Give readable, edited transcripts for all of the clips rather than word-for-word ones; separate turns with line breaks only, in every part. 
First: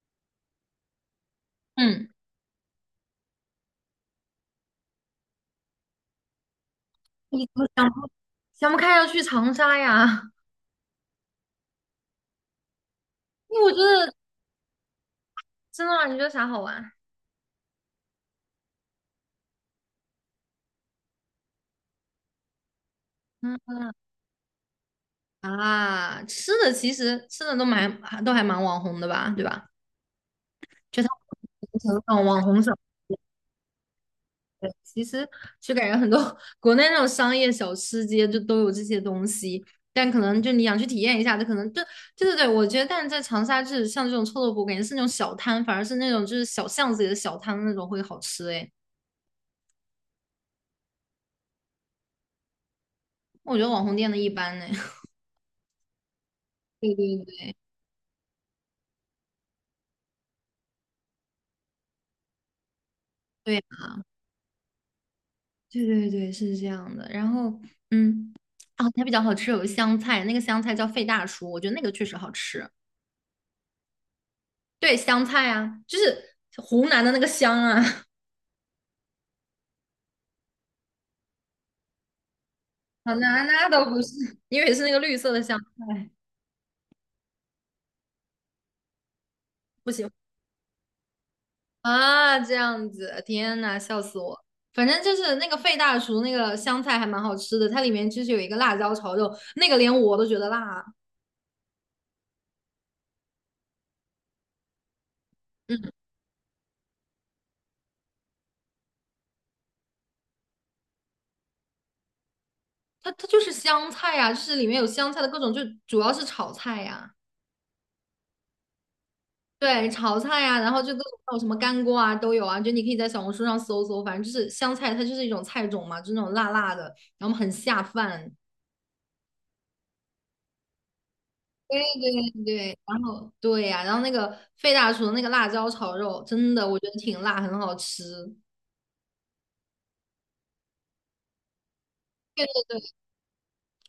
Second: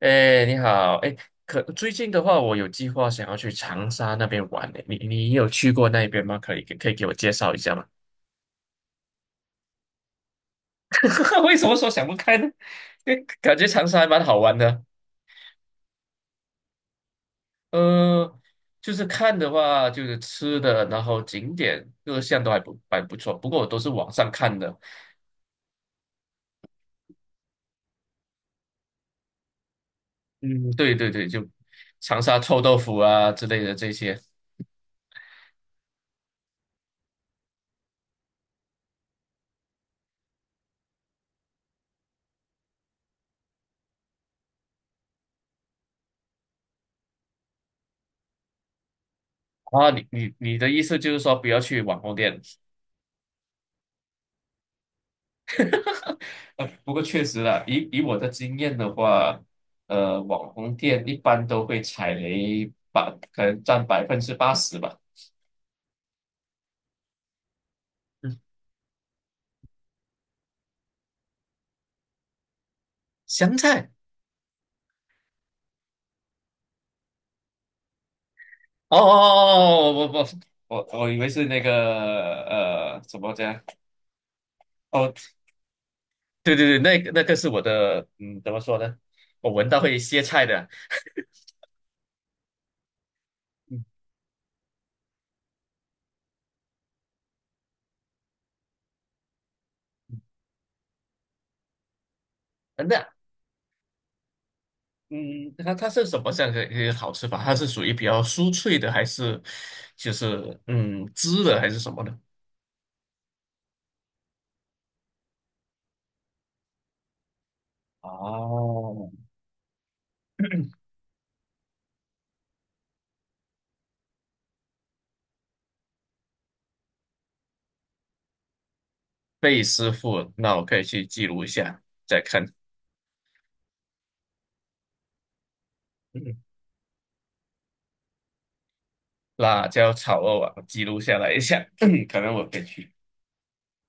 哎，你好。哎，可最
嗯，
近的话，我有计划想要去长沙那边玩呢。你有去过那边吗？可以给我介
你怎
绍一
么
下吗？
想不开要去长沙呀？
为什么说想不开呢？因为 感
因为
觉
我觉
长沙还
得
蛮好玩的。
真的吗？你觉得啥好玩？
呃，就是看的话，就是吃的，然后景点各项都还不错。不过我都是
嗯
网上看的。
啊，吃的其实吃的都蛮还蛮网红的吧，对吧？
嗯，对
就它
对对，就
那
长
种
沙
网
臭
红小
豆
吃，
腐啊之类的这些。
其实就感觉很多 国内那种商业小吃街就都有这些东西，但可能就你想去体验一下，就可能就对对对，我觉得但是在长沙就是像这种臭豆腐，感觉是那种小摊，反而是那种就是小巷子里的小摊那种会好吃诶，
啊，你的意思就是说不要去网红店？
我觉得网红店的一般呢。
不
对
过确实
对
啦，以我的经验的话，网红店一般都会踩雷，可
对
能占
呀
80%吧。
对对对，是这样的。然后，嗯，
嗯，
啊，它比较好吃，有个香菜，那个香菜叫费大叔，我觉得那个确实好吃。
香菜。
对，香菜啊，就是湖南的那个香啊，
哦哦哦，我以为是那个
啊，
怎么
那
讲？
那倒不是，因为是那个
哦，
绿色的香菜，
对对对，那个是我的。嗯，怎么说呢？我闻到
不
会
行
歇菜的。
啊，这样子，天呐，
嗯。
笑死我。反正就是那个费大叔那个香菜还蛮好吃的，它里面就是有一个辣椒炒肉，那个连我都觉得辣。
那嗯，它
嗯，
是什么样的一个好吃法？它是属于比较酥脆的，还是就是汁的，还是什么的？
它就是香菜呀、啊就是里面有香菜的各种，就主要是炒菜呀、
哦，
对，炒菜呀、然 后就各种还有什么干锅啊都有啊，就你可以在小红书上搜搜，反正就是香菜，它就是一种菜种嘛，就是那种辣辣的，然后很下饭。
贝师傅，那我可以去记录一下，
对
再
对
看。
对，然后对呀、然后那个费大厨的那个辣椒炒肉，
嗯
真的我觉得挺辣，很好吃。
辣椒炒肉啊，记录下来一下，可能我
对
可以
对对，
去。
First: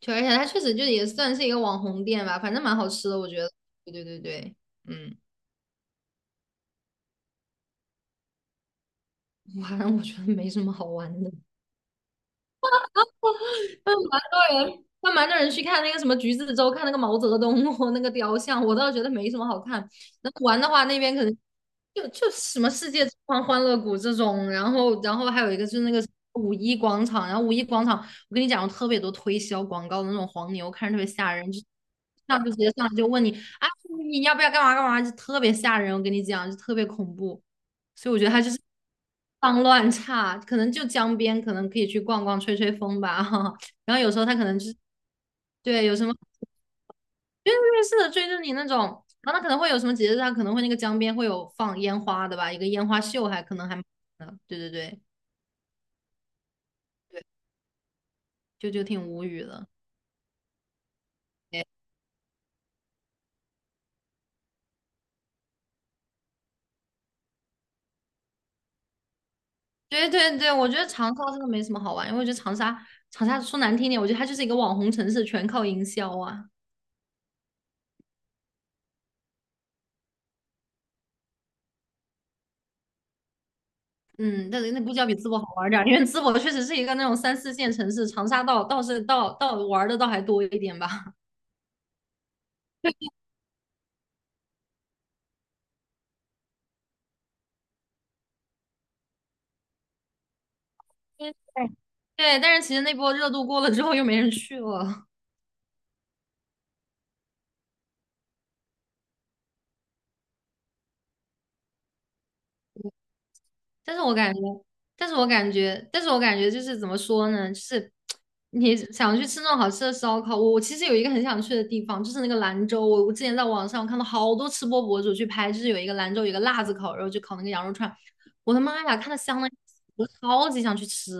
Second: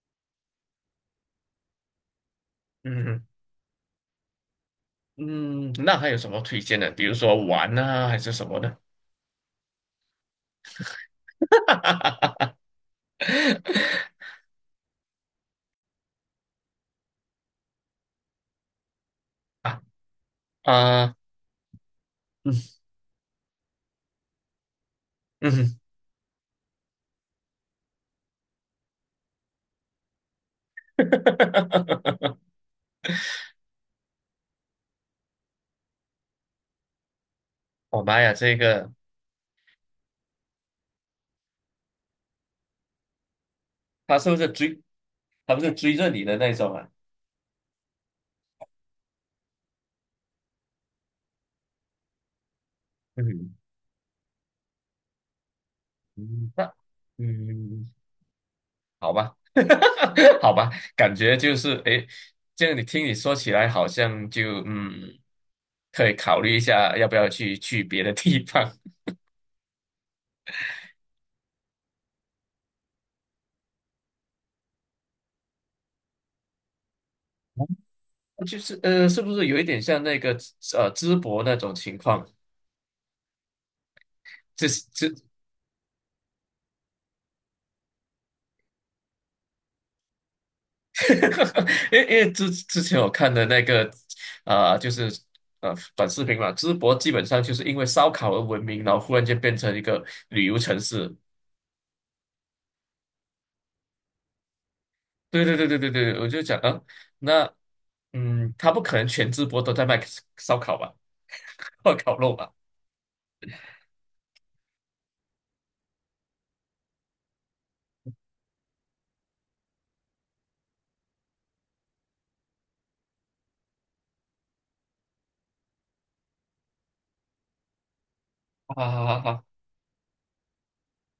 而且它确实就也算是一个网红店吧，反正蛮好
嗯
吃的，
哼。
我觉得。对对对对，嗯，
嗯，那还有什么推荐的？比如说玩啊，还是什么的？
反正我觉得没什么好玩的。那蛮多人，那蛮多人去看那个什么橘子洲，看那个毛泽东哦 那个雕像，我倒觉得没什么好
啊
看。那玩的话，那边
啊，
可能就
嗯
什么世界之窗、欢乐谷这种，然后还有一个就
嗯。
是那个五一广场，然后五一广场，我跟你讲，有特别多推销广告的那种黄牛，看着特别吓人，就上就直 接上来就问你啊，你要不要干嘛干嘛，就特别吓人，我跟你讲，就特别恐怖。
我
所以我
妈
觉得
呀，
他就
这
是
个
脏乱差，可能就江边，可能可以去逛逛、吹吹风吧。然后有
他
时候
是
他
不
可
是
能就是
追？他不是
对有
追
什
着
么，
你的那种啊？
因为瑞是的追着你那种，然后他可能会有什么节日，他可能会那个江边会有放烟花的吧，一个烟花秀还
嗯。
可能还蛮的对对对
嗯。
对，
嗯。
就挺
好
无
吧。
语的。
好吧，感觉就是诶，这样你听你说起来，好像就可以考虑一下要不要去别的地方。
对对对对，我觉得长沙真的没什么好玩，因为我觉得长沙说难听点，我觉得它就是一个网红城市，全靠营销啊。
就是是不是有一点像那个淄博那种情况？
嗯，但
这
是那估计要
这，
比淄博好玩儿点儿，因为淄博确实是一个那种三四线城市，长沙倒是倒玩儿的倒还多一点吧。
因为之前我看的那个就是短视频嘛，淄博基本上就是因为烧烤而闻名，然后忽然间变成一个旅游城市。
对，但是其实那波热度过了之后，又没人去了。
对对对对对对，我就讲。嗯。那他不可能全直播都在卖烧烤吧，或烤肉吧？
但是我感觉，但是我感觉就是怎么说呢？就是你想去吃那种好吃的烧烤，我其实有一个很想去的地方，就是那个兰州。我之前在网上看到好多吃播博主去拍，就是有一个兰州有一个辣子烤肉，就烤那个羊肉串，我的 妈
哈
呀，
哈
看的
哈
香
哈！
的，我超级想去吃。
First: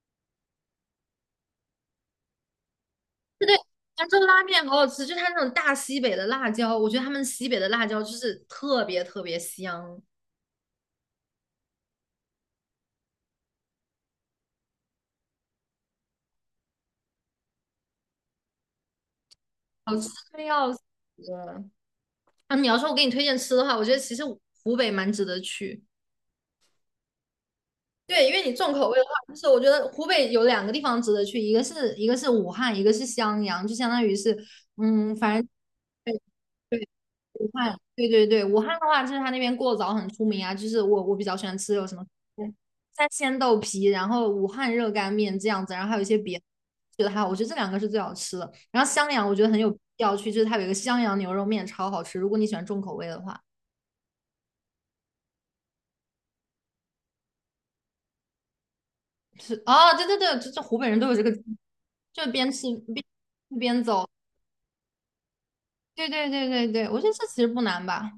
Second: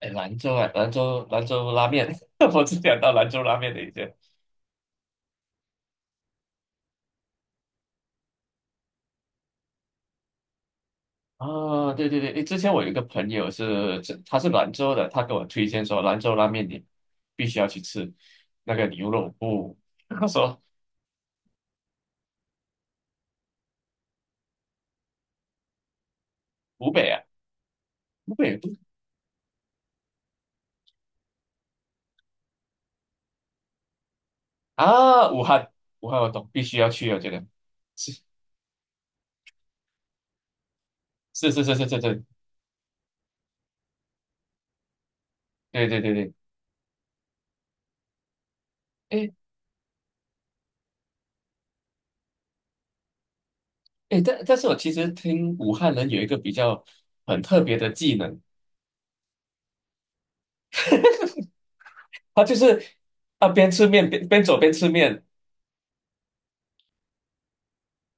哎，兰州啊，兰州拉面，我只想到兰州
对
拉
对，
面的一
兰
些。
州拉面好好吃，就它那种大西北的辣椒，我觉得他们西北的辣椒就是特别特别香，
啊，对对对，诶之前我有一个朋友是，他是兰州的，他给我推荐说兰州拉面你必须要去吃那个牛肉不，
好 吃
他
的
说
要死。啊，你要说我给你推荐吃的话，我觉得其实湖北蛮值得去。
湖北啊，
对，因
湖
为你
北不
重口味的话，就是我觉得湖北有两个地方值得去，一个是武汉，一个是襄阳，就相当于是，嗯，
啊，
反
武
正
汉。武汉我懂，必须
对
要
对，
去，我觉得
武汉，对
是。
对对，武汉的话，就是它那边过早很出名啊，就是我比 较喜
是
欢
是是
吃有
是
什
是
么
是，
嗯三鲜豆皮，然后武汉热干面这样子，然
对
后还
对
有一
对
些
对。
别的，觉得还好，我觉得这两个是最好吃的。然后襄阳我觉得很有必要去，就是它有一个襄阳牛肉面超好吃，如果你喜欢重口味的话。
诶，但是我其实听武汉人有一个比较很特别的技能，
是哦，对对对，这湖北人都有这个，就
他
边
就
吃
是
边
边
边，
吃面边走边吃面。
对对对对对，我觉得这其实不难吧？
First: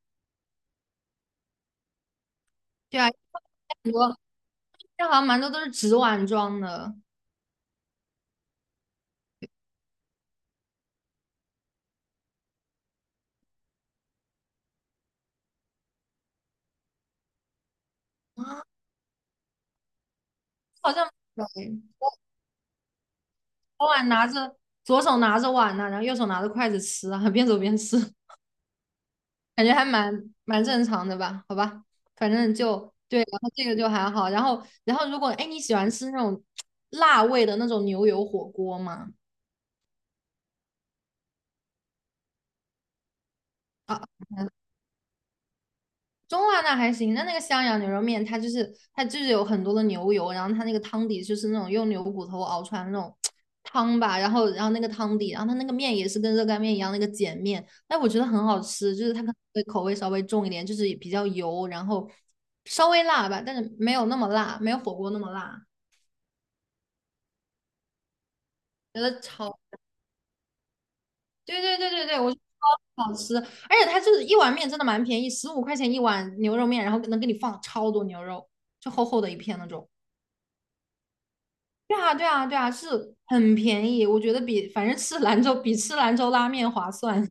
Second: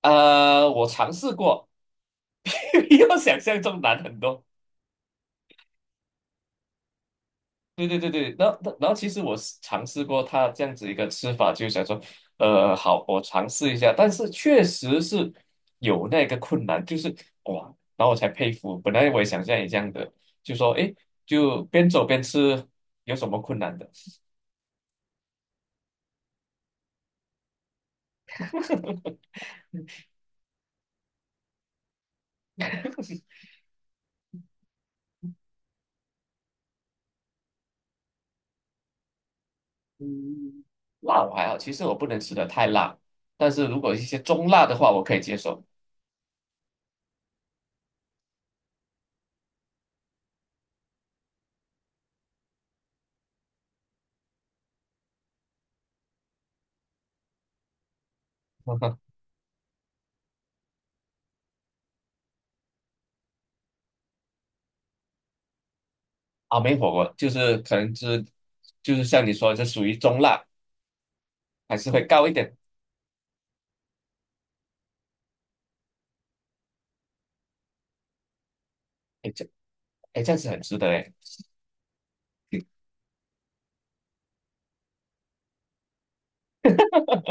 啊，我尝试过。
对
比
啊，
我想象中
很
难
多，
很多。
但好像蛮多都是纸碗装的，
对对对对，然后其实我是尝试过他这样子一个吃法，就想说，好，我尝试一下，但是确实是有那个困难，就是哇，然后我才佩服。本来我也想像你这样的，就说
好
诶，
像
就边
对，
走边吃有什么困难
左
的？
碗拿着，左手拿着碗呢，然后右手拿着筷子吃啊，边走边吃，感觉还蛮正常的吧？好吧，反正就对，然后这个就还好，然后如果哎你喜欢吃那种辣味的那种牛油火锅吗？
嗯，辣我还好，其实我不能吃的太辣，但是如果一些中辣的话，我可以接受。
中辣那还行，那那个襄阳牛肉面，它就是有很多的牛油，然后它那个汤底就是那种用牛骨头熬出来的那种 汤吧，然后那个汤底，然后它那个面也是跟热干面一样那个碱面，但我觉得很好吃，就 是它可能会口味稍微重一点，就是比较油，然后稍微辣吧，但是没有那么辣，没有火锅那么辣，
啊，美火锅就是可能是就
觉
是
得
像你说的，
超，
这属于中辣，
对
还
对
是
对
会
对对，
高
我
一
觉得
点。
超好吃，而且它就是一碗面真的蛮便宜，15块钱一碗牛肉面，然后能给你放超多牛肉，就厚厚的
哎，
一片那种。
哎这样子很值得哎，
对啊，对啊，对啊，是很便宜，我觉得比反正吃兰州比吃兰州拉面划算。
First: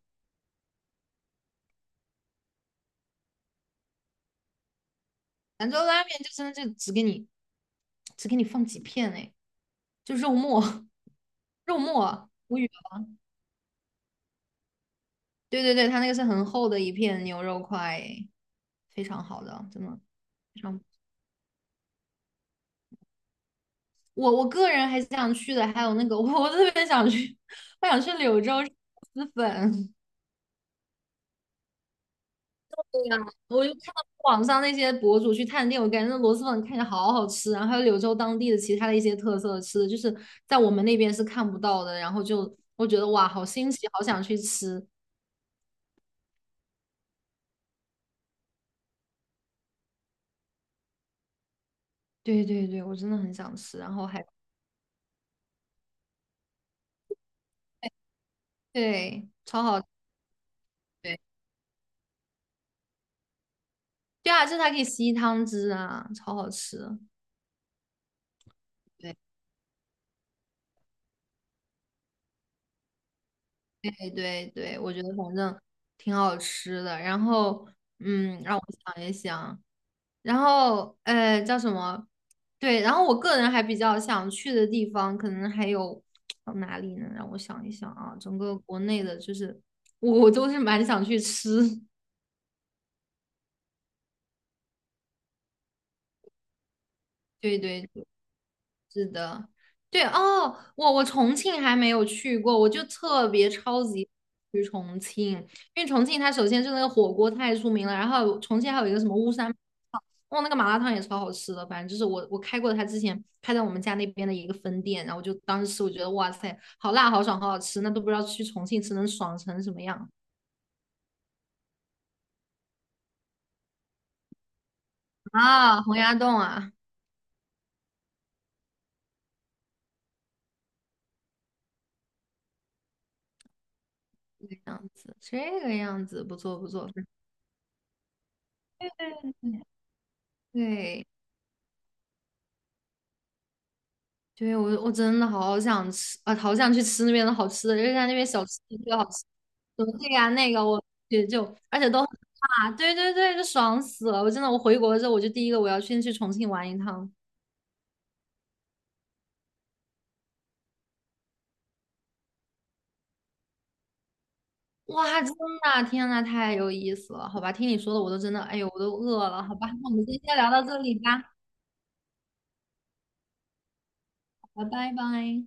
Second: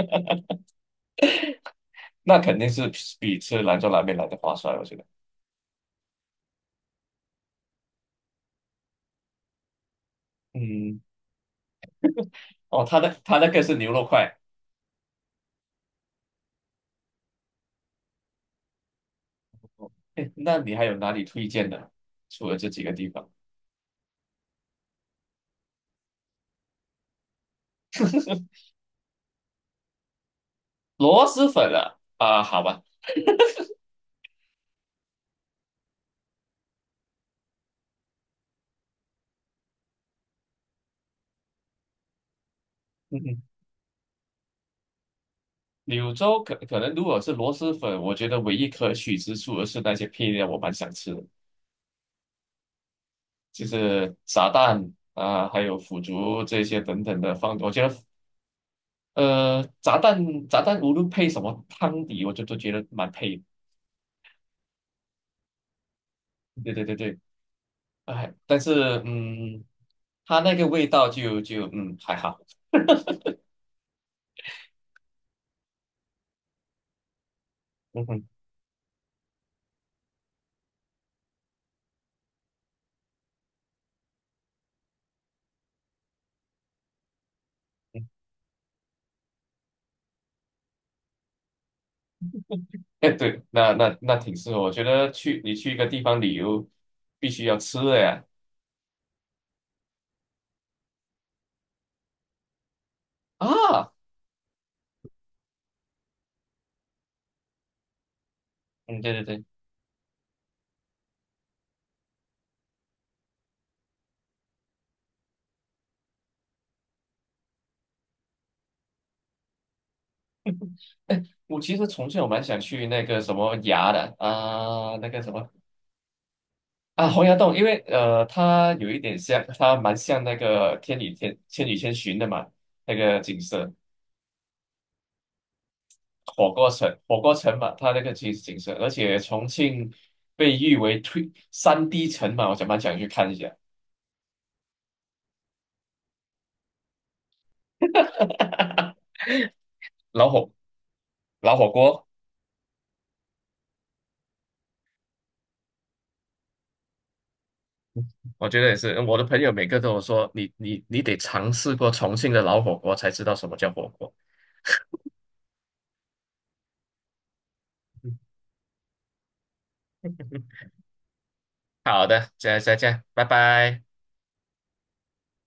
那肯定是比吃兰州拉面来的划算，我觉得。
兰州拉面就真的就只给你只给你放几片哎，就肉末
嗯。
肉末，无语
哦，
了
他那个是牛肉块。
对对对，它那个是很厚的一片牛肉块诶，非常好的，真的
哎，那
非
你
常。
还有哪里推荐的？除了这几个地方，
我个人还是想去的，还有那个我特别想去，我想去 柳州吃螺蛳粉。
螺蛳粉啊。啊，好吧。
对呀，我就看到网上那些博主去探店，我感觉那螺蛳粉看着好好吃，然后还有柳州当地的其他的一些特色吃的，就是在我们那边是看不到的，然后就我觉得哇，好 新奇，好想去吃。
柳州可能如果是螺蛳粉，我觉得唯一可取之处而是那些配料，我蛮想吃的，
对对对，我真的很想
就
吃，然后
是
还
炸蛋啊，还有腐竹这些等等的放。我觉得
对，超好，
炸蛋无论
对
配什么汤底，我就都觉得蛮配的。
对啊，就是它可以吸汤汁啊，超好
对
吃。
对对对，哎，但是
对
它那个味道就还好。
对对对，我觉得反正挺好吃的。然后
嗯哼。
嗯，让我想一想。然后呃叫什么？对，然后我个人还比较想去的地方，可能还有呃哪里呢？让我想一想
嗯。
啊，整个国内的，就是我都是蛮想去吃，
哎 对，那挺适合。我觉得你去一个地方旅游，必 须要
对
吃
对，
的呀。
是的，对哦，我重庆还没有去过，我就特别超
啊，
级去重庆，因为重庆它首先是那个火锅太出名了，然后重庆还有一个
嗯，
什
对
么
对
巫
对。
山麻辣烫，哦，那个麻辣烫也超好吃的，反正就是我开过他之前开在我们家那边的一个分店，然后我就当时吃，我觉得哇塞，好辣好爽好好吃，那都不知道去重庆吃能爽成什么样
哎，我其实重庆我蛮想去那个什么崖的那个什么
啊！洪崖洞啊，
洪崖洞，因为它有一点像，它蛮像那个《天女天千与千寻》的嘛，那个景色。
这个样子，这个样子不
火
错不
锅
错，
城火锅城嘛，它那个其实景色，而且重庆被誉为
对。
3D 城嘛，蛮想去看一下。
对，我我真的好想吃啊，好想去吃那边的好吃的，就是在那边小吃特别好 吃，什么这个
老
呀
火
那个，我也就
老火
而且都
锅，
啊，对对对，就爽死了！我真的，我回国之后，我就第一个我要先去重庆玩一趟。
我觉得也是。我的朋友每个都有说，你得尝试过重庆的老火锅，才知道什么叫火锅。
哇，真的，天呐，太有意思了！好吧，听你说的我都真 的，哎呦，我都饿了。好吧，那我们今天先聊到这里吧，
好的，再见，拜拜。
好吧，拜拜。